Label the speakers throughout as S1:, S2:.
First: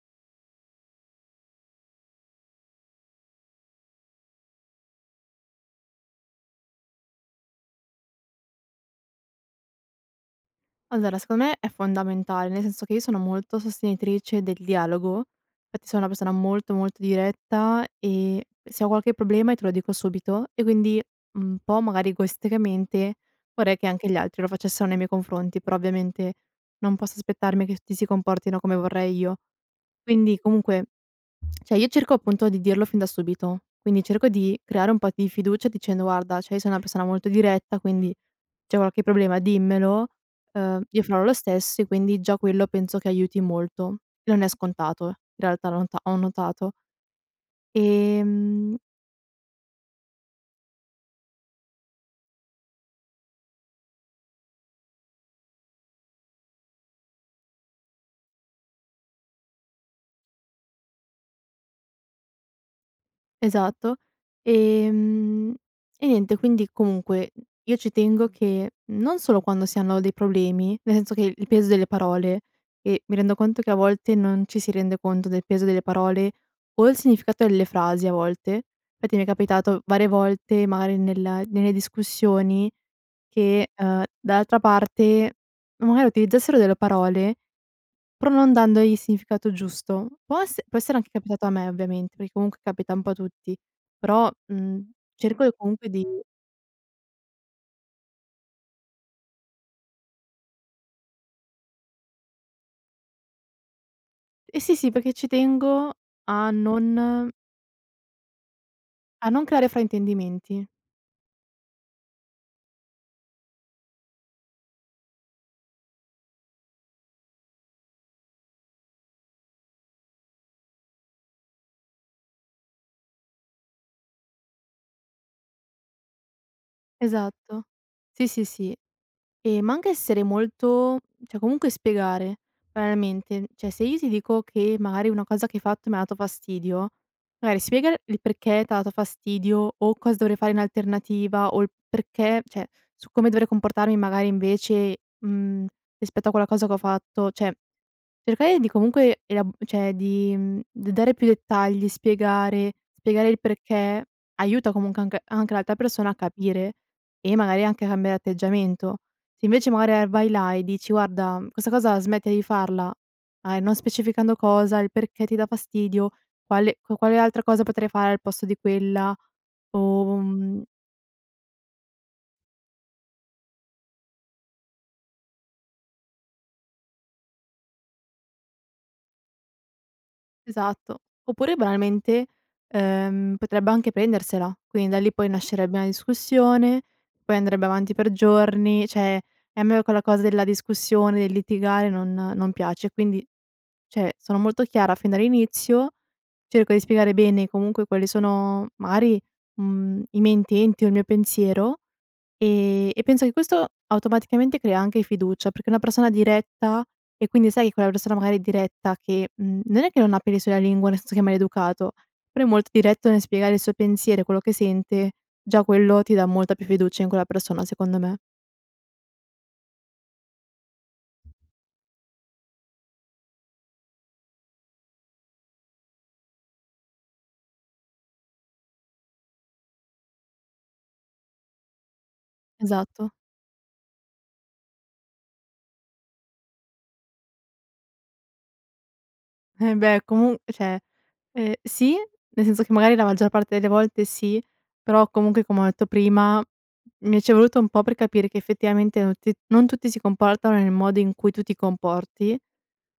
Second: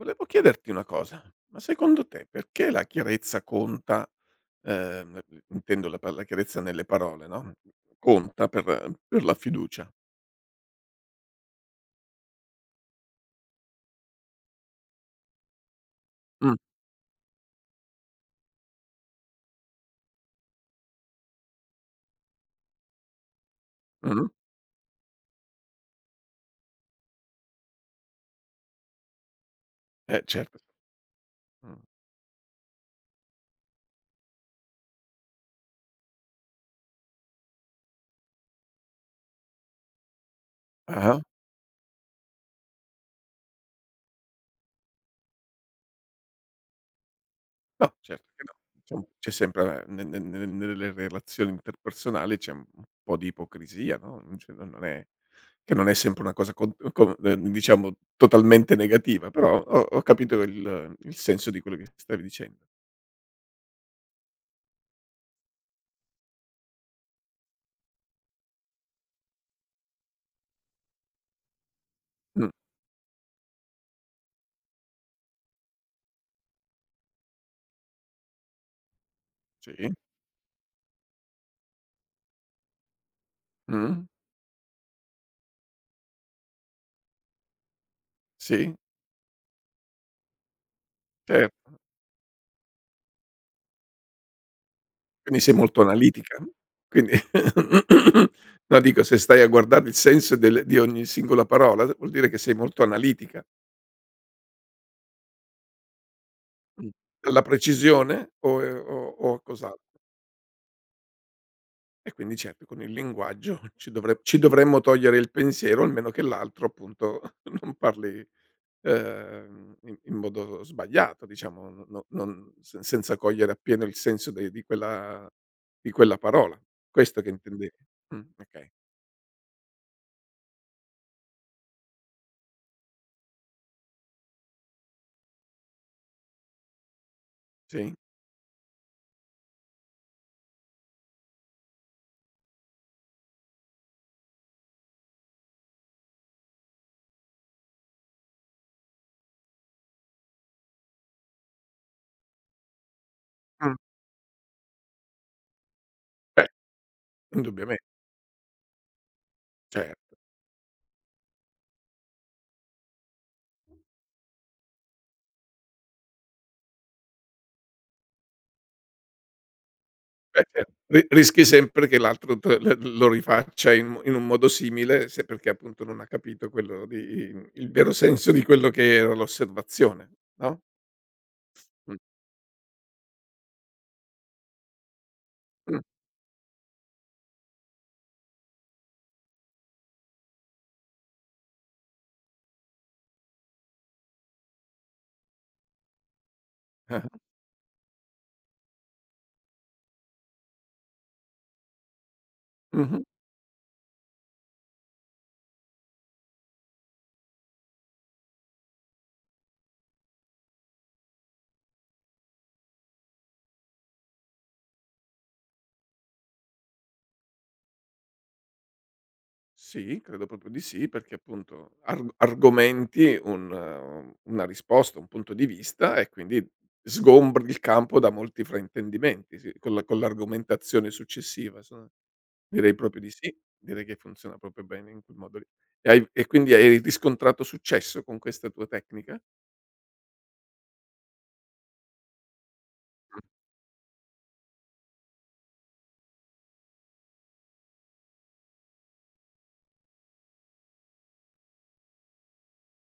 S1: Volevo chiederti una cosa: ma secondo te perché la chiarezza conta, uhm, [unintelligible] intendo la pa la chiarezza nelle parole, no, conta per per la fiducia?
S2: Allora, secondo me è fondamentale, nel senso che io sono sono molto sostenitrice del dialogo, fatti sono una persona
S1: Mh.
S2: molto molto diretta e se ho qualche problema e te lo dico subito, e quindi un po' magari egoisticamente vorrei che anche gli
S1: Mh-mh.
S2: altri lo facessero nei miei confronti, però ovviamente non posso aspettarmi che tutti si comportino come vorrei io.
S1: Eh,
S2: Quindi,
S1: cer
S2: comunque cioè,
S1: Mh.
S2: io cerco appunto di dirlo fin da subito, quindi cerco di creare un po' di fiducia dicendo: "Guarda, cioè io sono una persona molto diretta quindi, c'è qualche problema dimmelo, uhm, io
S1: Ah-ah.
S2: farò lo stesso" e quindi, già quello penso che aiuti molto. Non è scontato, in realtà l'ho ta ho notato.
S1: No, certo che no.
S2: Ehm
S1: Diciamo, c'è sempre a ehm, ne ne ne nelle relazioni interpersonali c'è un po' di ipocrisia, no, mhmm, cioè non non è che non è sempre una cosa con, uhm con, ehm, diciamo totalmente negativa però ho ho capito il il senso di quello che stavi dicen
S2: Esatto, ehm, e niente. Quindi, comunque, io ci tengo che non solo quando si hanno dei problemi, nel senso che il peso delle parole
S1: Mh.
S2: e mi rendo conto che a volte non ci si rende conto del peso delle parole o il significato delle frasi a volte, fatti mi è capitato
S1: Sì.
S2: varie volte, magari, nella nelle discussioni che,
S1: Mh.
S2: uhm, dall'altra parte magari utilizzassero delle parole, pro non
S1: Sì.
S2: dandogli il significato giusto. Po esse può essere anche capitato a
S1: Cer
S2: me ovviamente, perché comunque capita un po' a tutti però, mhmm,
S1: Quindi
S2: cerco e
S1: sei molto
S2: comunque di
S1: analitica? Quindi no dico, se stai a guardare il senso del di ogni singola parola vuol dire che sei molto analitica.
S2: Eh sì, sì, perché ci tengo a
S1: Mh,
S2: non
S1: la precisione? O è o
S2: a
S1: o
S2: non creare
S1: cos'altro?
S2: fraintendimenti.
S1: E quindi ceppi, con il linguaggio ci dovre ci dovremmo togliere il pensiero, almeno, che l'altro, appunto, non parli, uhm, in in modo sbagliato diciamo no no non se senza cogliere appieno il senso de di quella di quella parola, questo che
S2: Esatto.
S1: intendevi? Mh,
S2: Sì, sì,
S1: okay.
S2: sì. Ehm, ma anche essere molto cioè, comunque spiegare. Banalmente, n cioè, se io ti dico che magari una cosa che hai fatto mi ha dato fastidio, magari spiega
S1: Sì.
S2: il il perché t'ha dato fastidio o cosa dovrei fare in alternativa, o il perché cioè, su come dovrei comportarmi magari invece, mhmm, rispetto a quella cosa che ho fatto. Cioè, cercare di comunque ela cioè, di, mhmm, d dare più dettagli, spiegare spiegare il
S1: Mh.
S2: perché aiuta, comunque anche anche l'altra persona a
S1: [unintelligible]
S2: capire, e magari
S1: indubbiame
S2: anche a cambiare atteggiamento. Se invece magari, ehm,
S1: Certo.
S2: vai là e dici: "Guarda" mhmm, "questa cosa smettila di farla." A e non specificando cosa, il perché ti dà fastidio, quale qua quale altra cosa potrei fare al posto di quella? O
S1: Eh,
S2: mhmm
S1: ce ri rischi sempre che l'altro te l'el lo rifaccia in mo in un modo simile se perché, appunto, non ha capito quello di im il vero senso di quello che era l'osservazione, no?
S2: Esatto. Oppure
S1: Mh.
S2: banalmente, uhm, potrebbe anche prendersela. Quindi da lì poi nascerebbe
S1: Mh.
S2: una discussione, poi andrebbe avanti per giorni, cioè, e a me quella cosa della discussione, del litigare non non piace. E quindi, cioè, sono molto chiara fin dall'inizio, cerco di
S1: Ah-ah.
S2: spiegare bene comunque quali sono magari, mhmm, i miei intenti o il mio pensiero, ehm,
S1: Mh-mh.
S2: e penso che questo automaticamente crea anche fiducia, perché una persona diretta e quindi, sai, che quella persona magari è diretta che, mhmm, non è che non ha peli sulla lingua, nel senso che è maleducato, però è molto diretto nel spiegare il suo pensiero e quello che sente; già quello ti dà molta più fiducia in quella persona secondo me.
S1: Sì, credo proprio di sì, perché appunto arg argomenti un un una risposta, un punto di vista, e quindi sgombri il campo da molti fraintendimenti. Sì, con la con l'argomentazione successiva, son direi proprio di
S2: Esatto.
S1: sì, direi che funziona proprio bene in quel modo lì. E hai e quindi hai hai riscontrato successo con questa tua tecnica?
S2: Embeh, comu cioè, ehm, sì, nel senso che magari la
S1: Mh.
S2: maggior parte delle volte sì, però comunque, come ho detto prima, mi ci è voluto un po' per capire che effettivamente non ti non tutti si comportano nel modo in cui tu ti comporti,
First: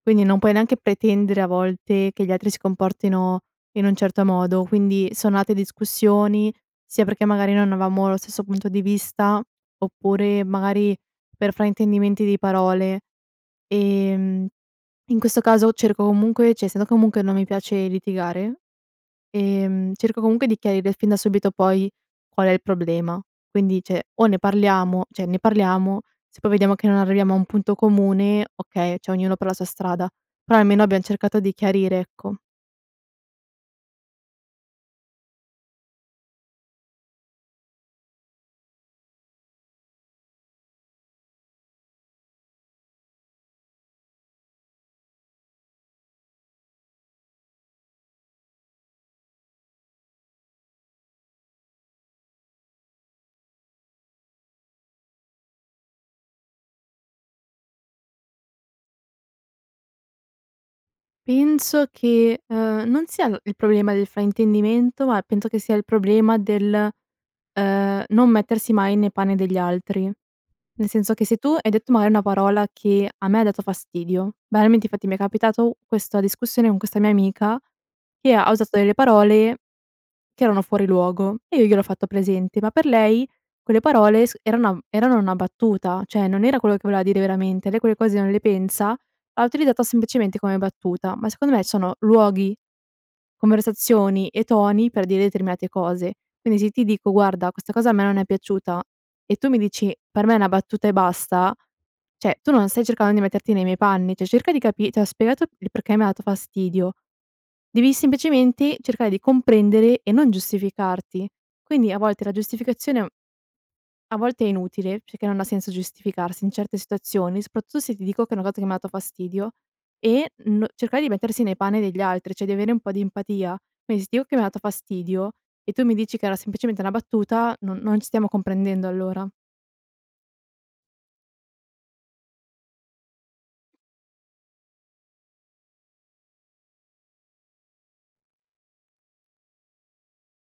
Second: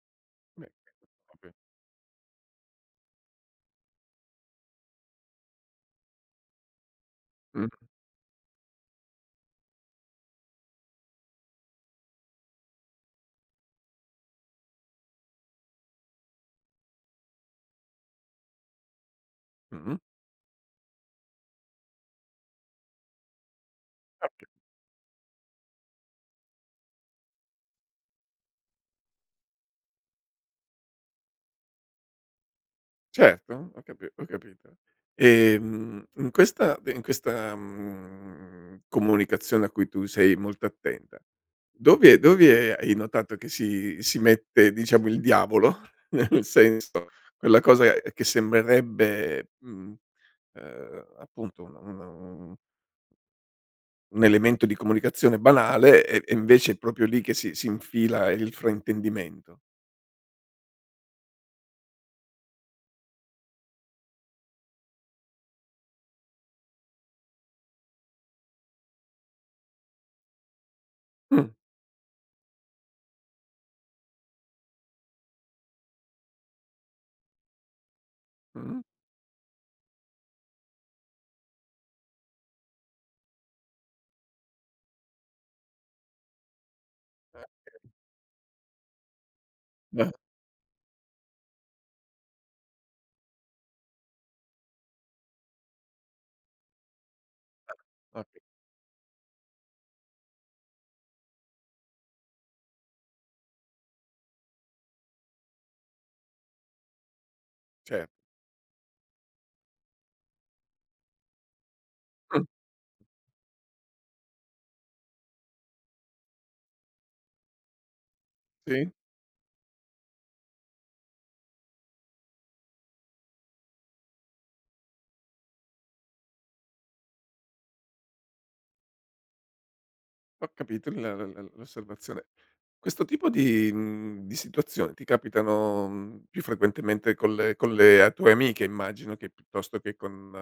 S2: quindi non puoi
S1: Beh,
S2: neanche pretendere a
S1: okay.
S2: volte che gli altri si comportino in un certo modo. Quindi sono nate discussioni, sia perché magari non
S1: Mh.
S2: avevamo lo stesso punto di vista, oppure magari per fraintendimenti di parole. Ehm. In questo caso cerco comunque, cioè, essendo comunque non mi piace litigare, ehm,
S1: Mh-mh.
S2: cerco comunque di chiarire fin da subito poi qual è il problema. Quindi, cioè, o ne
S1: Okay.
S2: parliamo cioè, ne parliamo; se poi vediamo che non arriviamo a un punto comune, okay, cioè, ognuno per la sua strada. Però almeno abbiamo cercato di chiarire, ecco.
S1: Certo, ho capi ho capito. Ehm, mhmm, n questa de in questa, mhmm, comunicazione a cui tu sei molto attenta, dove dove hai notato che si si mette diciamo il diavolo, nel senso quella cosa che sembrerebbe mhmm, uhm, appunto una un un elemento di comunicazione banale e e invece è proprio lì che si si infila il fraintendimento.
S2: Penso che, ehm, non sia il problema del fraintendimento ma penso che sia il problema del, uhm, non mettersi mai nei panni degli altri. Nel senso che se tu
S1: Mh.
S2: hai detto, mari, una parola che a me ha dato fastidio banalmente infatti mi è capitato questa discussione con questa mia amica che ha ha usato
S1: Mh.
S2: delle parole che erano fuori luogo e io gliel'ho fatto presente, ma per lei, quelle parole s eranam erano una battuta, cioè non era quello che voleva dire veramente, lei
S1: [unintelligible]
S2: quelle cose non le pensa, l'ha utilizzata
S1: Ah.
S2: semplicemente come battuta, ma secondo me sono luoghi, conversazioni e toni per dire determinate cose. Quindi se ti dico: "Guarda questa
S1: Ah,
S2: cosa a me non è
S1: okay.
S2: piaciuta;" e tu mi dici: "Per me è una battuta e basta;" cioè tu non stai cercando di metterti nei miei panni, cioè cerca di capi t'ho spiegato il perché mi ha dato fastidio, devi
S1: Ce
S2: semplicemente cercare di comprendere e non giustificarti. Quindi a volte la
S1: Mh.
S2: giustificazione, mhmm a volte è inutile perché non ha senso giustificarsi in certe situazioni, soprattutto se ti dico che è una cosa che m'ha dato
S1: Sì.
S2: fastidio e n cercare di mettersi nei panni degli altri, cioè di avere un po' di empatia. Qui s ti o che m'ha dato fastidio e tu mi dici che era semplicemente una battuta, non non ci stiamo comprendendo allora.
S1: Ho capito l la la l'osservazione. Questo tipo di mhmm, di situazioni ti capitano, mhmm, più frequentemente con le con le a tue amiche immagino, che piuttosto che con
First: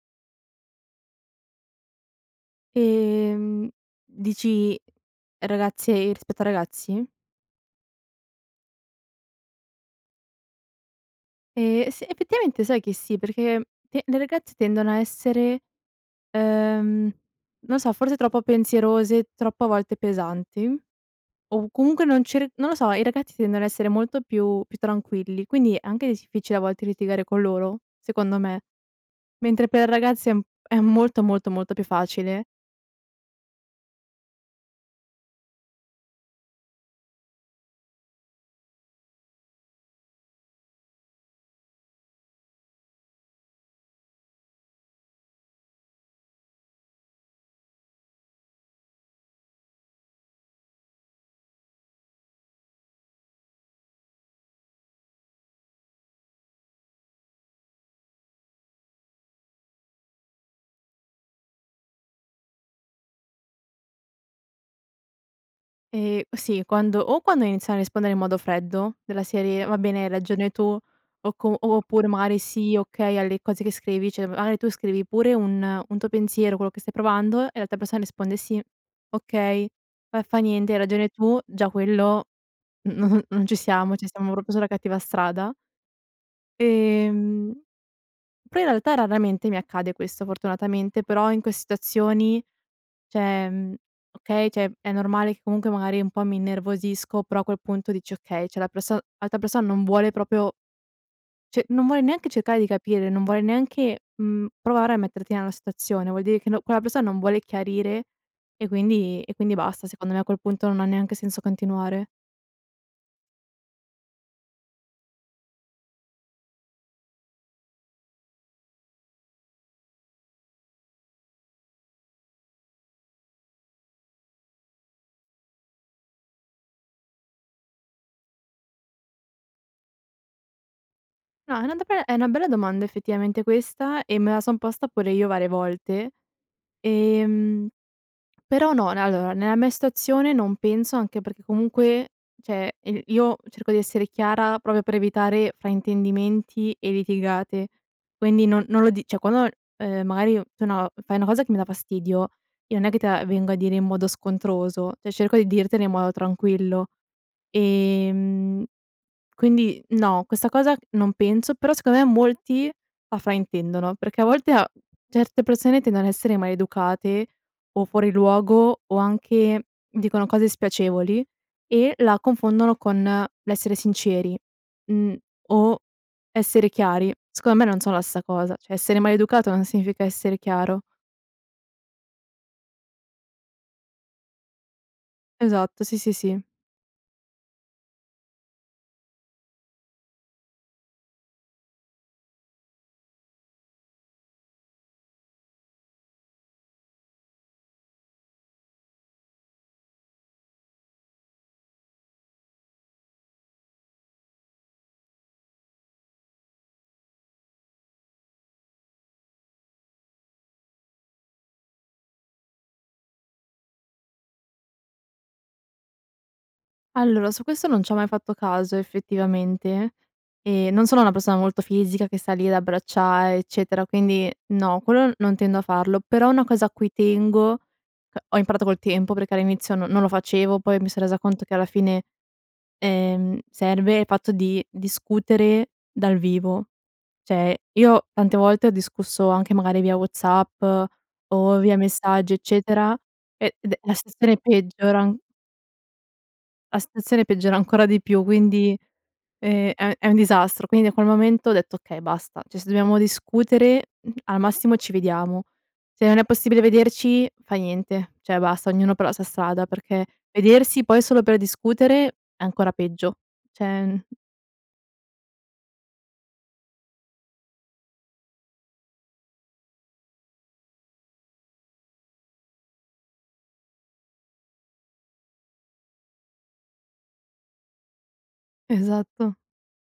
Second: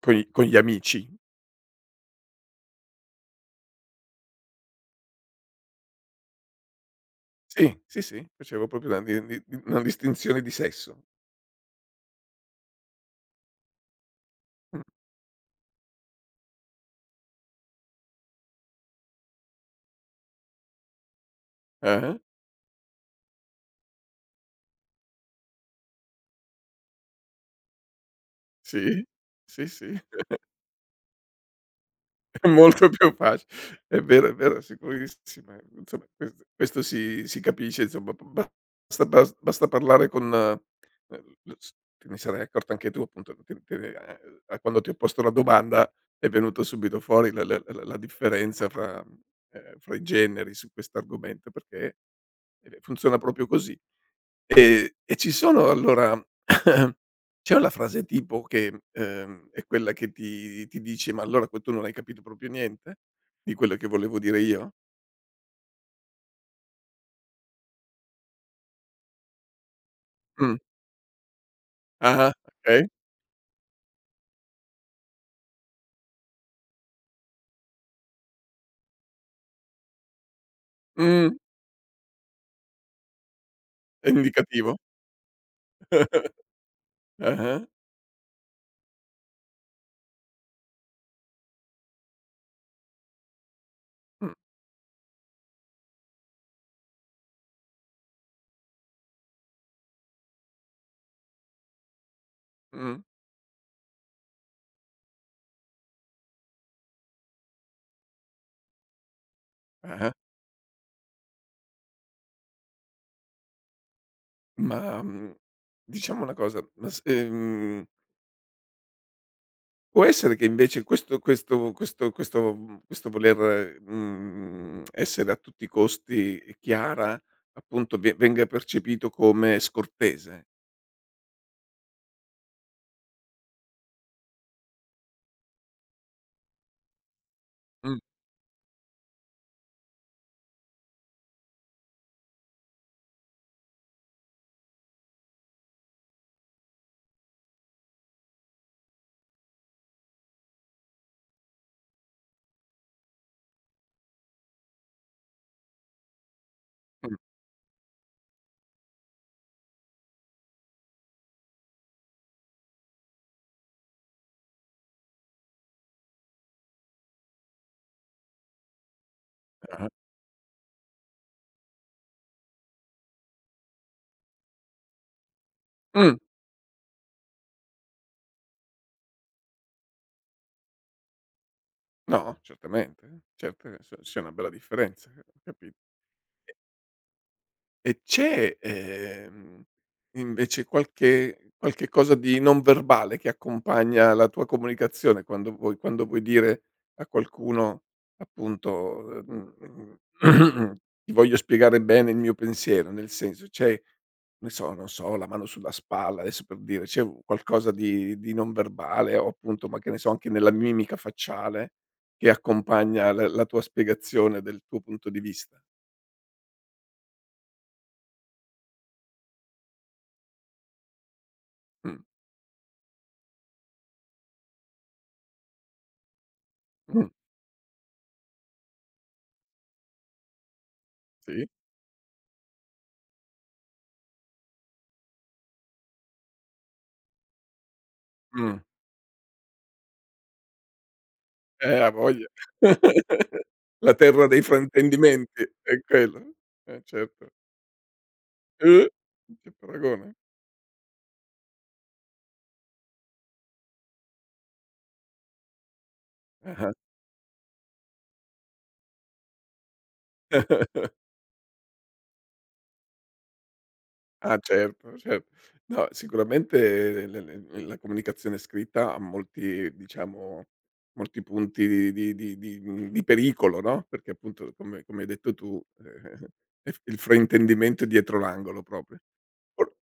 S1: coi con gli amici?
S2: Ehm, dici, ragazze rispetto ai ragazzi?
S1: Sì, sì, sì, facevo proprio la din di di una distinzione di sesso.
S2: Ehm, s effettivamente sai che sì, perché, ehm, le le ragazze
S1: Mh.
S2: tendono a essere, ehm, non so, forse troppo pensierose, troppo a volte pesanti, o comunque
S1: Eh-eh.
S2: non cer non lo so, i ragazzi tendono a essere molto più più tranquilli, quindi è anche difficile a volte litigare con loro, secondo me.
S1: Sì? Sì,
S2: Mentre
S1: sì.
S2: per ragazze è m è molto, molto, molto più facile.
S1: Molto più faci È vero, è vero, sicurissime, insomma, questo questo si si capisce, insomma. Ba ba [unintelligible] basta parlare con el s te ne sarai accorto anche tu, appunto, che che, ehm, quando ti ho posto la domanda è venuto subito fuori la la la la differenza fra, ehm fra i generi su questo argomento, perché, ehm, funziona proprio così. Ehm, e ci sono allora c'è una frase tipo che, ehm, è quella che ti ti dici: “Ma allora poi tu non hai capito proprio niente di quello che volevo dire io?”
S2: Ehm, sì, quando o quando iniziano a rispondere in modo freddo, della serie: "Va bene hai ragione
S1: Mh.
S2: tu", o com oppure
S1: Ah ah.
S2: magari: "Sì,
S1: Okay.
S2: okay" alle cose che scrivi, cioè magari tu scrivi pure un un tuo pensiero, quello che stai provando e l'altra persona risponde: "Sì, okay, fa fa niente, hai ragione
S1: Mh.
S2: tu", già quello, n n non ci siamo, cioè
S1: È
S2: stiamo proprio sulla
S1: indicativo?
S2: cattiva strada. Ehm.
S1: Ah-ah.
S2: Però in realtà raramente mi accade questo, fortunatamente, però in que situazioni, cioè, mhmm
S1: Mh.
S2: okay, cioè, è normale che comunque magari un po' mi innervosisco, però a quel punto dici: “Okay, cioè, la perso l'altra persona non vuole proprio" "cioè, non vuole neanche cercare di
S1: Mh.
S2: capire, non vuole neanche, mhmm, provare a metterti nella situazione. Vuol dire che no quella persona non vuole chiarire", e quindi e quindi basta,
S1: Eh-eh.
S2: secondo me a quel punto non ha neanche senso continuare.
S1: Ma, mhmm, diciamo una cosa: ma se, mhmm può essere che invece questo questo questo questo, mhmm questo voler, mhmm, essere a tutti i costi chiara, appunto, ve venga percepito come scortese?
S2: No, è una do beh, è una bella domanda effettivamente questa, e me la son posta pure io varie volte, ehm,
S1: Mh.
S2: però no. Ne allora, nella mia situazione non penso, anche perché comunque, cioè, i io cerco di essere chiara proprio per evitare fraintendimenti e litigate, quindi non non lo dic cioè, quando ho l ehm, magari o tu, no, f fai una cosa che mi dà fastidio, io non è che te la vengo a dire in modo scontroso, cioè cerco di dirtela in modo tranquillo.
S1: Mh.
S2: Ehm. Quindi no, questa cosa non penso, però secondo me molti la fraintendono, perché a volte a certe persone tendono a essere maleducate o fuori luogo, o anche
S1: Ah-ah.
S2: dicono cose spiacevoli e la confondono con l'essere sinceri, mhmm, o
S1: Mh.
S2: essere chiari. Secondo me non sono la stessa cosa, cioè essere maleducato non significa essere chiaro.
S1: No, certamente. Certo che s sia una bella differenza, eh ho capito.
S2: Esatto, sì, sì, sì.
S1: E E c'è, ehm, invece qualche qualche cosa di non verbale che accompagna la tua comunicazione quando vuoi quando vuoi dire a qualcuno appunto, ehm, mhmm, ti voglio spiegare bene il mio pensiero? Nel senso c'è, ne so non so, la mano sulla spalla, adesso, per dire c'è u qualcosa di di non verbale, o appunto, ma che ne so, anche nella mimica facciale che accompagna l la tua spiegazione del tuo punto di vista?
S2: Allora su questo non c'ho mai fatto caso effettivamente. Ehm, non sono una persona molto
S1: Mh.
S2: fisica che sta lì ad abbracciare, eccetera, quindi no, quello non tendo a farlo però una cosa a cui
S1: Mh.
S2: tengo uhm, ho imparato col tempo perché all'inizio no non lo facevo, poi mi son resa conto
S1: Sì.
S2: che alla fine, ehm, serve il fatto di discutere dal vivo. Cioè, io tante
S1: Mh.
S2: volte ho discusso anche magari via WhatsApp o via
S1: Eh a voglia,
S2: messaggi eccetera, e ed è
S1: la
S2: la
S1: terra
S2: stazione
S1: dei
S2: peggiora an
S1: fraintendimenti, è quello,
S2: la
S1: eh
S2: stazione
S1: certo.
S2: peggiora ancora di più, quindi,
S1: Uh! N c'è
S2: ehm, è è
S1: paragone.
S2: un disastro. Quindi a quel momento ho detto: okay basta, cioè se dobbiamo discutere al massimo ci vediamo. Se non è possibile
S1: Ah-ah.
S2: vederci fa niente. Cioè basta, ognuno però la sua strada, perché vedersi poi solo per discutere è ancora peggio cioè, mhmm
S1: Ah certo, cer no sicuramente l l l la comunicazione scritta ha molti diciamo, molti punti di di di mhmm, di pericolo no, perché appunto come come hai detto tu, ehm, ef il fraintendimento è dietro l'angolo proprio.
S2: Esatto.
S1: Or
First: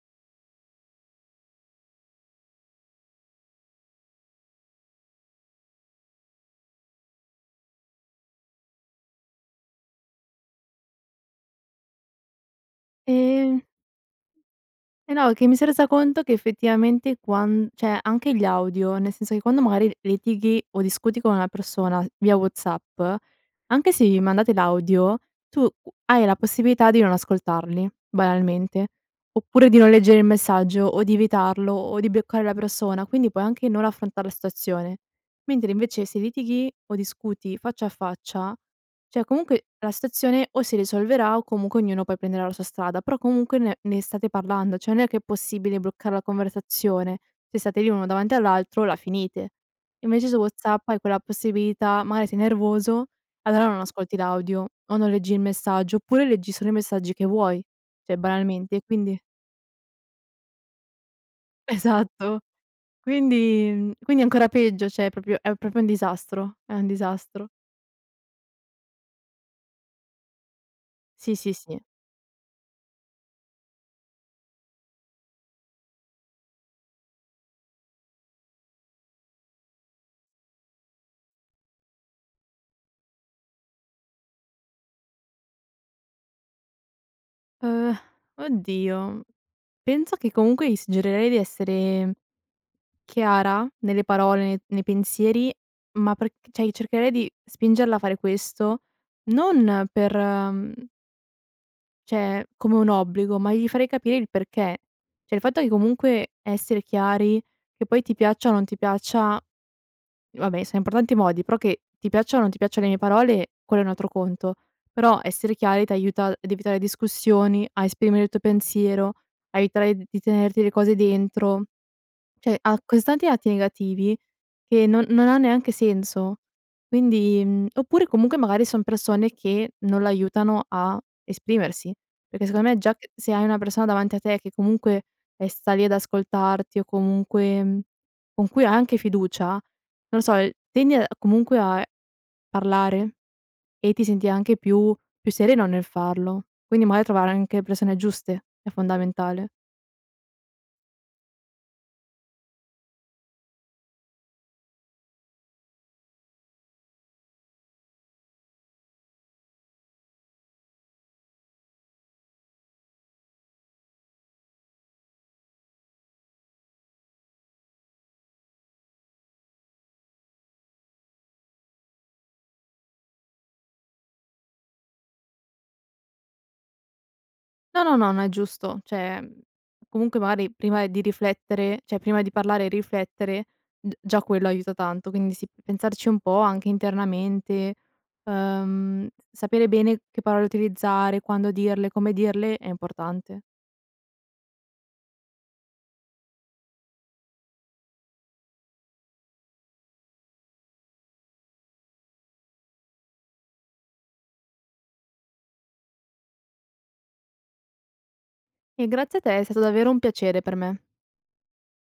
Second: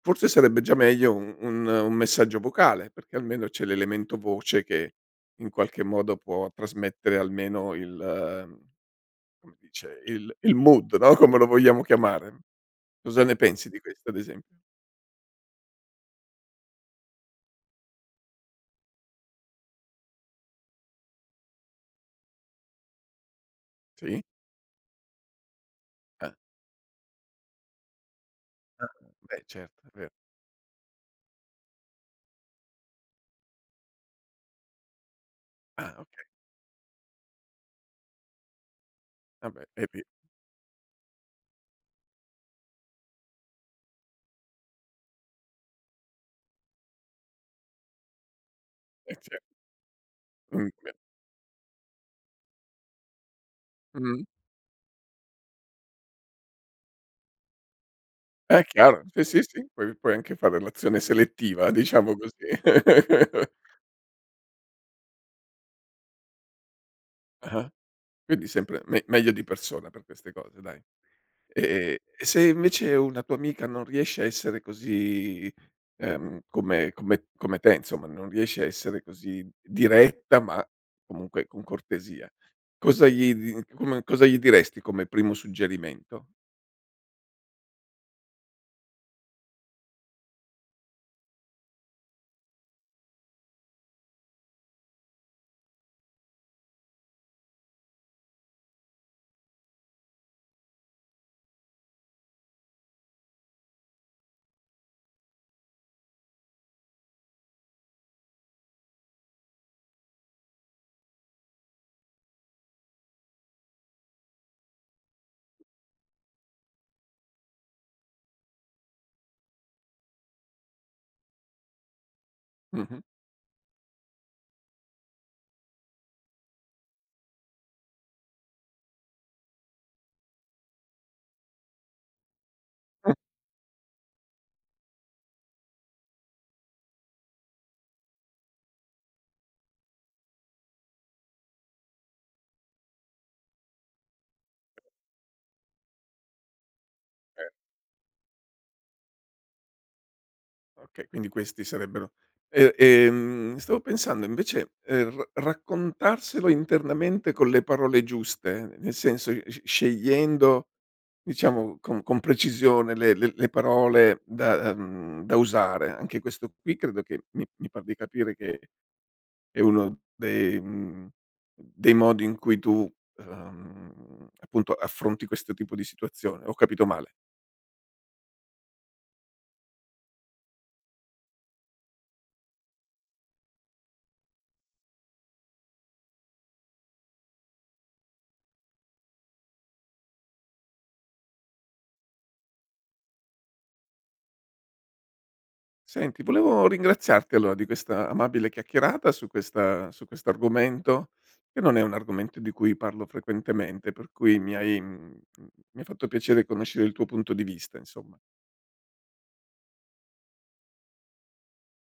S1: forse sarebbe già meglio u un un messaggio vocale, perché almeno c'è l'elemento voce che in qualche modo può trasmettere almeno il, mhmm, come dice, il il mood no, come lo vogliamo chiamare? Cosa ne
S2: Ehm
S1: pensi di questo ad esempio?
S2: Eh no, è che mi son resa conto che effettivamente quan cioè anche gli audio, nel senso che quando, mari, litighi o discuti con una persona via WhatsApp, anche se vi
S1: Sì.
S2: mandate l'audio, tu hai
S1: Ah.
S2: la possibilità di non ascoltarli,
S1: Ah,
S2: banalmente,
S1: beh
S2: oppure di
S1: certo è
S2: non
S1: ve
S2: leggere il messaggio o di evitarlo o di bloccare la persona, quindi puoi anche non affrontar la stazione. Mentre,
S1: Ah
S2: invece, se
S1: okay.
S2: litighi o discuti faccia a faccia, cioè
S1: Ah
S2: comunque
S1: beh, eh
S2: la
S1: beh.
S2: stazione o si risolverà o comunque ognuno poi prenderà la sua strada, però comunque ne ne state parlando, cioè non è che è possibile bloccar la conversazione, se state lì uno davanti all'altro la
S1: Eh ce
S2: finite. Invece su WhatsApp
S1: [unintelligible]
S2: hai quella possibilità, mari sei nervoso, allora non ascolti
S1: Mh.
S2: l'audio o non leggi il messaggio oppure leggi solo i messaggi che vuoi, cioè,
S1: Eh
S2: banalmente, e
S1: chiaro.
S2: quindi
S1: Sì, sì, sì puoi puoi anche fa relazione selettiva, diciamo
S2: Esatto.
S1: così.
S2: Quindi, mhmm, quindi è ancora peggio, cioè è propio è proprio un disastro, è un disastro.
S1: Ah-ah. Quindi sempre me meglio di persona per queste cose dai.
S2: Sì, sì, sì.
S1: Ehm, e se invece una tua amica non riesce a essere così, ehm, come come come te insomma, non riesce a essere così diretta ma comunque con cortesia, cosa gli di come cosa gli diresti come primo suggerimento?
S2: Uhm, oddio, penso che comunque gli suggerirei di essere chiara nelle parole, ne nei pensieri, ma perch cioè, i cercherei di spingerla a fare questo non per, mhmm cioè, come un obbligo, ma gli farei capire il perché. Cioè, il fatto che comunque essere chiari, che poi ti piaccia o non ti piaccia, vabbè, siam parlanti di modi, però, che ti piacciano o non ti piacciano le mie parole quello è un altro conto. Però essere chiari ti aiuta a evitare discussioni, a esprimere il tuo pensiero, a evitare di tenerti le cose dentro, cioè ha
S1: Mh-mh.
S2: così tanti lati negativi che non non ha neanche senso. Quindi, oppure comunque magari son persone che non l'aiutano a esprimersi, perché secondo me già
S1: Mh.
S2: se hai una persona davanti a te che comunque, eh, sta lì ad ascoltarti o comunque con cui hai anche fiducia, non lo so, tendi comunque a parlare e ti senti anche più più sereno nel farlo. Quindi magari trovare
S1: E
S2: anche persone giuste è fondamentale.
S1: Oka quindi questi sarebbero, e, ehm, stavo pensando invece, ehm, r raccontarselo internamente con le parole giuste nel senso sce scegliendo diciamo, con con precisione le le le parole da, mhmm, da usare. Anche questo qui credo che mi mi par di capire che è uno dei, mhmm, dei modi in cui tu, ehm, appunto affronti questo tipo di situazione. Ho capito male?
S2: No, no, no, no, è giusto. Cioè, ehm, comunque magari prima di riflettere, cioè prima di parlare e riflettere d già quello aiuta tanto. Quindi sì, pensarci un po' anche internamente. Ehm, sapere bene che parole utilizzare, quando dirle, come dirle è importante.
S1: Senti volevo ringraziarti allora di questa amabile chiacchierata su questa su questo argomento, che non è un argomento di cui parlo frequentemente per cui mi hai, mhmm, mi ha fatto piacere conoscere il tuo punto di vista insomma.
S2: E grazie a te, è stato davvero un piacere per me.